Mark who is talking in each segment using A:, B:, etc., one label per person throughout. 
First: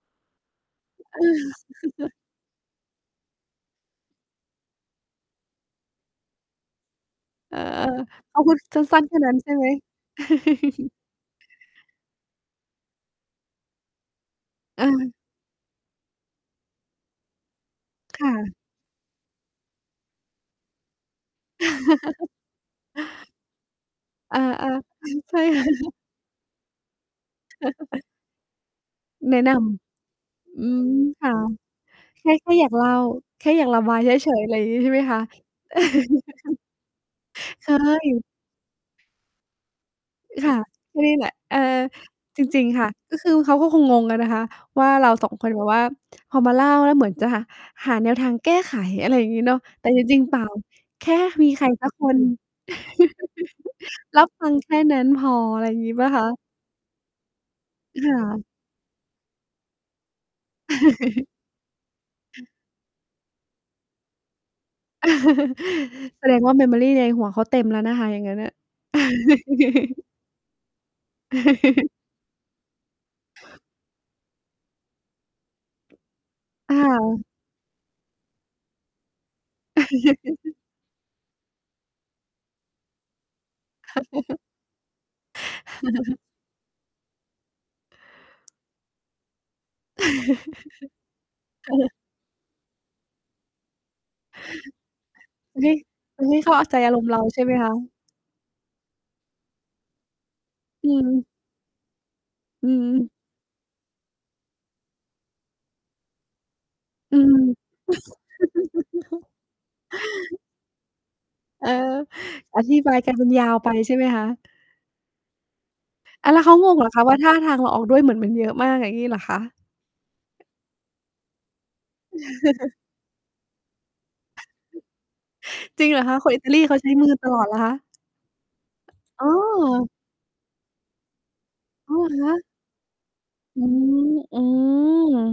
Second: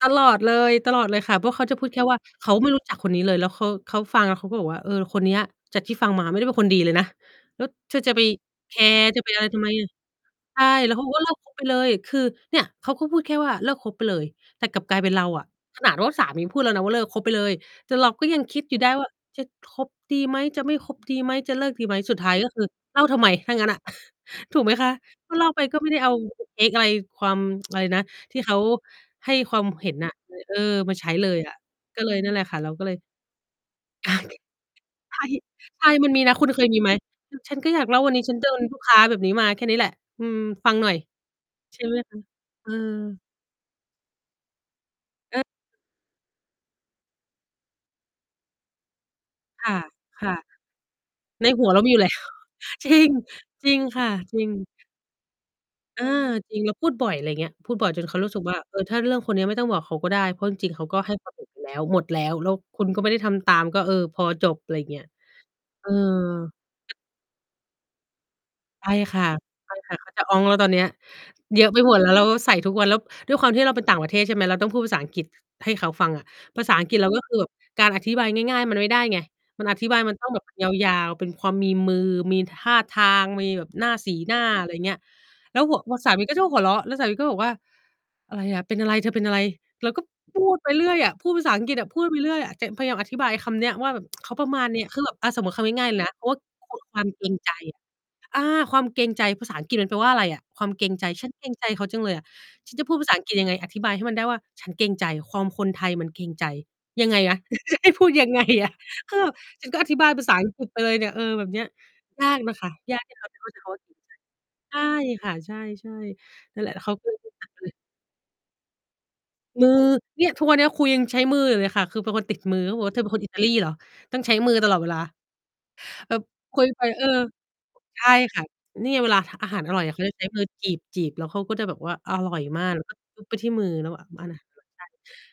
A: ตลอดเลย ตลอดเ
B: เออ
A: ลยค่ะ เพราะเขาจะพูดแค่ว่า เขาไม่รู้จักคนนี้เลย แล้วเขา เขาฟังแล้วเขาก็บอกว่า "เออ คนเนี้ย จากที่ฟังมาไม่ได้เป็นคนดีเลยนะ
B: เอ
A: แ
B: อ
A: ล้วเธอจะไป
B: เขาพูด
A: แค
B: ส
A: ร
B: ั้น
A: ์
B: ๆ แค
A: จ
B: ่
A: ะไป
B: นั้น
A: อะไร
B: ใช่
A: ทำ
B: ไห
A: ไ
B: ม?
A: มอะ?" ใช่ แล้วเขาบอกว่า "เลิก คบ ไปเลย" คือ เนี่ยเขาก็พูดแค่ว่า "เลิกคบไปเลย" แต่กลับกลายเป็น
B: เออ
A: เราอะ ขนาดว่าสามีพูดแล้วนะว่า "เลิกคบไปเลย" แต่เรา
B: ค
A: ก็
B: ่
A: ยังค
B: ะ
A: ิดอยู่ได้ว่า "จะคบดีไหม จะไม่คบดีไหม จะเลิกดีไหม" สุดท้ายก็คือเล่าทำไมถ้างั้นอะ
B: อา
A: ถู
B: ๆ
A: กไหมคะ? ก็
B: ใช่
A: เล่า
B: แล
A: ไป
B: ้
A: ก็ไม่
B: ว
A: ได้เอา เทก อะไร ความ ไรนะ ที่เขาให้
B: แนะน
A: ความเห็นน่ะ เลย เอ
B: ำ
A: อ
B: อืม
A: มาใช้
B: ค
A: เล
B: ่ะ
A: ยอะ ก็เลย
B: แค
A: นั
B: ่
A: ่นแหล
B: แ
A: ะ
B: ค่
A: ค่ะ
B: อย
A: เร
B: า
A: า
B: กเ
A: ก็
B: ล่
A: เล
B: า
A: ย
B: แค่อยากระบาย
A: ใ
B: เ
A: ช
B: ฉ
A: ่
B: ย ๆ ไรอย่างงี้ ใช่ไหม
A: ใ
B: ค
A: ช
B: ะ?
A: ่ ใช่ มันมีนะ คุณเคยมีไหม? คือ "ฉัน
B: เ
A: ก
B: ค
A: ็อยากเล่า วันนี้
B: ย
A: ฉันโดนลูกค้าแบบนี้มา แค่นี้แหละ อื
B: อ
A: ม
B: ค่ะ
A: ฟังหน่อย"
B: ก็นี่แหละ เออ
A: ใช่ไหมคะ?
B: จริ
A: เอ
B: ง ๆ ค่ะ ก็
A: อ
B: คือเขาก็คงงงกันนะคะว่า เรา 2 ค
A: เออ
B: นแบบว่า พอมาเล่า แล้วเหมือนจะหาแนวทางแก้ไข อะไรอย่างงี้เนาะ
A: ค่ะ
B: แต่จริง
A: ค
B: ๆ
A: ่
B: เป
A: ะ
B: ล่า แค่
A: ใ
B: ม
A: น
B: ีใ
A: ห
B: ค
A: ั
B: ร
A: วเรา
B: สั
A: มี
B: ก
A: อยู
B: ค
A: ่ แล้
B: น
A: ว จริง จริงค่ะ
B: รับ
A: จร
B: ฟ
A: ิ
B: ั
A: ง
B: งแค่นั้นพอ อะไรอย่างงี้
A: เ
B: เ
A: อ
B: ป
A: อ
B: ล่าคะ?
A: จริง เราพูดบ่อย ไรเงี้ย พูดบ่อยจ
B: ค
A: นเข
B: ่
A: ารู้สึก
B: ะ
A: ว่า เออ ถ้าเรื่องคนเนี้ยไม่ต้องบอกเขาก็ได้ เพราะจริง ๆ เขาก็ให้ ความเห็น ไปแล้ว หมดแล้ว แล้วคุณก็ไม่ได้ทำตาม ก็ เออ พอ จบ ไรอย่างเงี้ย เออ
B: แสดงว่า memory
A: แต่
B: ในหัวเขาเต็มแล้วนะคะ อย่างงั้นน่ะ
A: ไปค่ะ ไปค่ะ เขาจะอ๊องแล้วตอนเนี้ย เยอะไปหมด แล้วเราก็ใส่ทุกวัน แล้วด้วยความที่เราไปต่างประเทศ ใช่ไหม เราต้องพูดภาษาอังกฤษให้เขาฟังอะ ภาษ
B: อ
A: าอังกฤษเรา ก็
B: า
A: คือแบบ การอธิบายง่าย ๆ มันไม่ได้ไง มันอธิบายมันต้องแบบยาว ๆ เป็นความมีมือ มีท่าทาง มีแบบหน้า สีหน้า อะไรเงี้ย แล้วหั่ว พอสามีก็จะหัวเราะ แล้วสามีก็บอกว่า "อะไรอะ เป็นอะไร เธอเป็นอะไร?" เราก็พูดไปเรื่อยอะ พูดภาษาอังกฤษอะ
B: เออ
A: พูดไปเรื่อยอะ จะพยายามอธิบายไอ้คำเนี้ยว่าแบบ เขาประมาณเนี้ย คือแบบ อา สมมุติค
B: ไม
A: ำ
B: ่
A: ง่าย ๆ เลยนะ ค
B: มัน
A: ำว
B: ไ
A: ่
B: ม
A: า
B: ่เข้า
A: ค
B: ใจ
A: ว
B: อา
A: ค
B: ร
A: วา
B: ม
A: ม
B: ณ์ เร
A: เก
B: า
A: รง
B: ใช่
A: ใ
B: ไ
A: จ
B: หมคะ?
A: อา! ความเกรงใจ ภาษาอังกฤษมันแปลว่าอะไรอะ? ความเก
B: อ
A: ร
B: ื
A: งใจ "ฉ
B: ม
A: ันเกรงใจเขาจังเลยอะ"
B: อื
A: ฉันจะพูดภ
B: ม
A: าษาอังกฤษยังไง? อธิบายให้มันได้ว่า ฉันเกรงใจ ความคนไทยมันเกรงใจ ยัง
B: อ
A: ไ
B: ื
A: งอะ?
B: ม
A: ให้พูดยังไงอะ คือแบบ ฉันก็อธิบายภาษา อังกฤษ ไปเลยเนี่ย เออ แบบเนี้
B: เอ
A: ย
B: อ
A: ยากน่ะ
B: อ
A: ค่ะ
B: ธิบ
A: ย
B: าย
A: าก
B: กล
A: ที
B: าย
A: ่
B: เป
A: เข
B: ็
A: า
B: น
A: จะ
B: ย
A: เข
B: า
A: ้าใ
B: ว
A: จค
B: ไป
A: ำว่าเ
B: ใ
A: กร
B: ช่
A: ง
B: ไหม
A: ใจ
B: คะ?
A: ใช่ค่ะ ใช่
B: อา แล้วเข
A: ๆ
B: า
A: นั่นแ
B: ง
A: หละ
B: ง
A: แล้
B: เ
A: ว
B: หร
A: เข
B: อ
A: า
B: คะ
A: ก็เ
B: ว
A: ล
B: ่า
A: ย
B: ท
A: รู
B: ่า
A: ้จั
B: ท
A: ก
B: า
A: ก
B: ง
A: ัน
B: เ
A: เ
B: ร
A: ล
B: า
A: ย
B: ออกด้วยเหมือนมันเยอะมาก อย่างงี้เหรอคะ?
A: มือ เนี่ย ทุกวันเนี้ย คุยยังใช้มืออยู่เลยค่ะ คือเป็นคนติดมือ เขาบอกว่า "เธอเป็นคนอิตาลีเหรอ? ต้องใช้มือตลอดเวลา"
B: จริงเหรอ
A: เ
B: ค
A: อ่อ
B: ะ คนอิตา
A: ค
B: ล
A: ุ
B: ี
A: ย
B: เขา
A: ไป
B: ใช้
A: เอ
B: ม
A: อ
B: ือตลอดเหรอคะ?
A: ใช่ค่ะ นี่เวลา
B: อ๋
A: ท อาหารอร่อย
B: อ!
A: อะ เขาจะใช้มือจีบ ๆ แล้วเขาก็จะแบบว
B: อ
A: ่า
B: ๋อ
A: อ
B: เหรอค
A: ร่อย
B: ะ!
A: มาก แล้วก็จุ๊บ ไปที่
B: อื
A: มือเรา
B: ม
A: อะ บ้าน
B: อื
A: ่ะ [unintelligible] "เ
B: ม
A: ธอเป็นคน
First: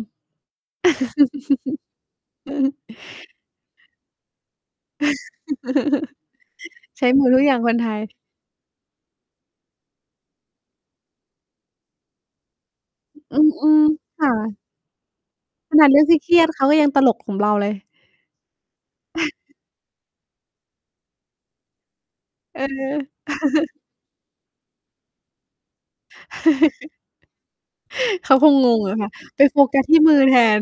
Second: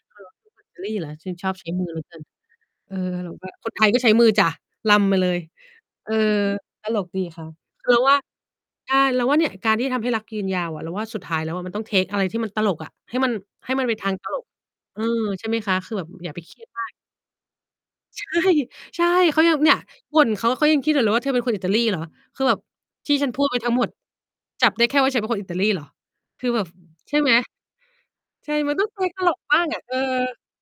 B: อ
A: อิตาลีเหรอ? ถึงชอบใช้มือเหลือเกิน"
B: ืม
A: เออ เราก็ "คนไทยก็ใช้มือจ้ะ รำมาเลย" เออ ตล
B: ใช
A: ก
B: ้
A: ดี
B: มือทุ
A: ค่
B: ก
A: ะ
B: อย่างคน
A: ค
B: ไท
A: ือเรา
B: ย
A: ว่า อา เราว่าเนี่ย การที่ทำให้รักยืนยาวอะ เราว่าสุดท้ายแล้วอะ มันต้อง เทก อะไรที่มันตลกอะ ให้มัน
B: อื
A: ให้ม
B: อ
A: ันเป็นทาง
B: ๆ ค
A: ต
B: ่
A: ลก
B: ะ
A: เออ ใช่ไหมค
B: ข
A: ะ
B: นา
A: ค
B: ด
A: ื
B: เ
A: อ
B: รื
A: แ
B: ่
A: บ
B: อง
A: บ
B: เ
A: อ
B: ค
A: ย่า
B: รี
A: ไป
B: ยด
A: เค
B: ๆ
A: ร
B: เข
A: ีย
B: า
A: ด
B: ก็
A: ม
B: ยั
A: า
B: ง
A: ก
B: ตลก กับเราเลย
A: ใช่ ใช่ เขายัง เนี่ย บ่นเขา เขายังคิดอยู่เลยว่า "เธอเป็นคนอิตาลีเหรอ?" คือแบ
B: เ
A: บ
B: อ
A: ที่ฉันพูด
B: อ
A: ไปทั้งหมด จับได้แค่ว่าฉันเป็นคนอิตาลีเหรอ? คือแบบ ใช่ไหม
B: เขาค
A: ใช่
B: งง
A: มันต
B: ง
A: ้อง
B: อะ
A: ไป
B: ค่ะ
A: ตลก
B: ไป
A: บ
B: โ
A: ้
B: ฟ
A: างอ
B: กั
A: ะ
B: ส
A: เอ
B: ท
A: อ
B: ี่มือแทน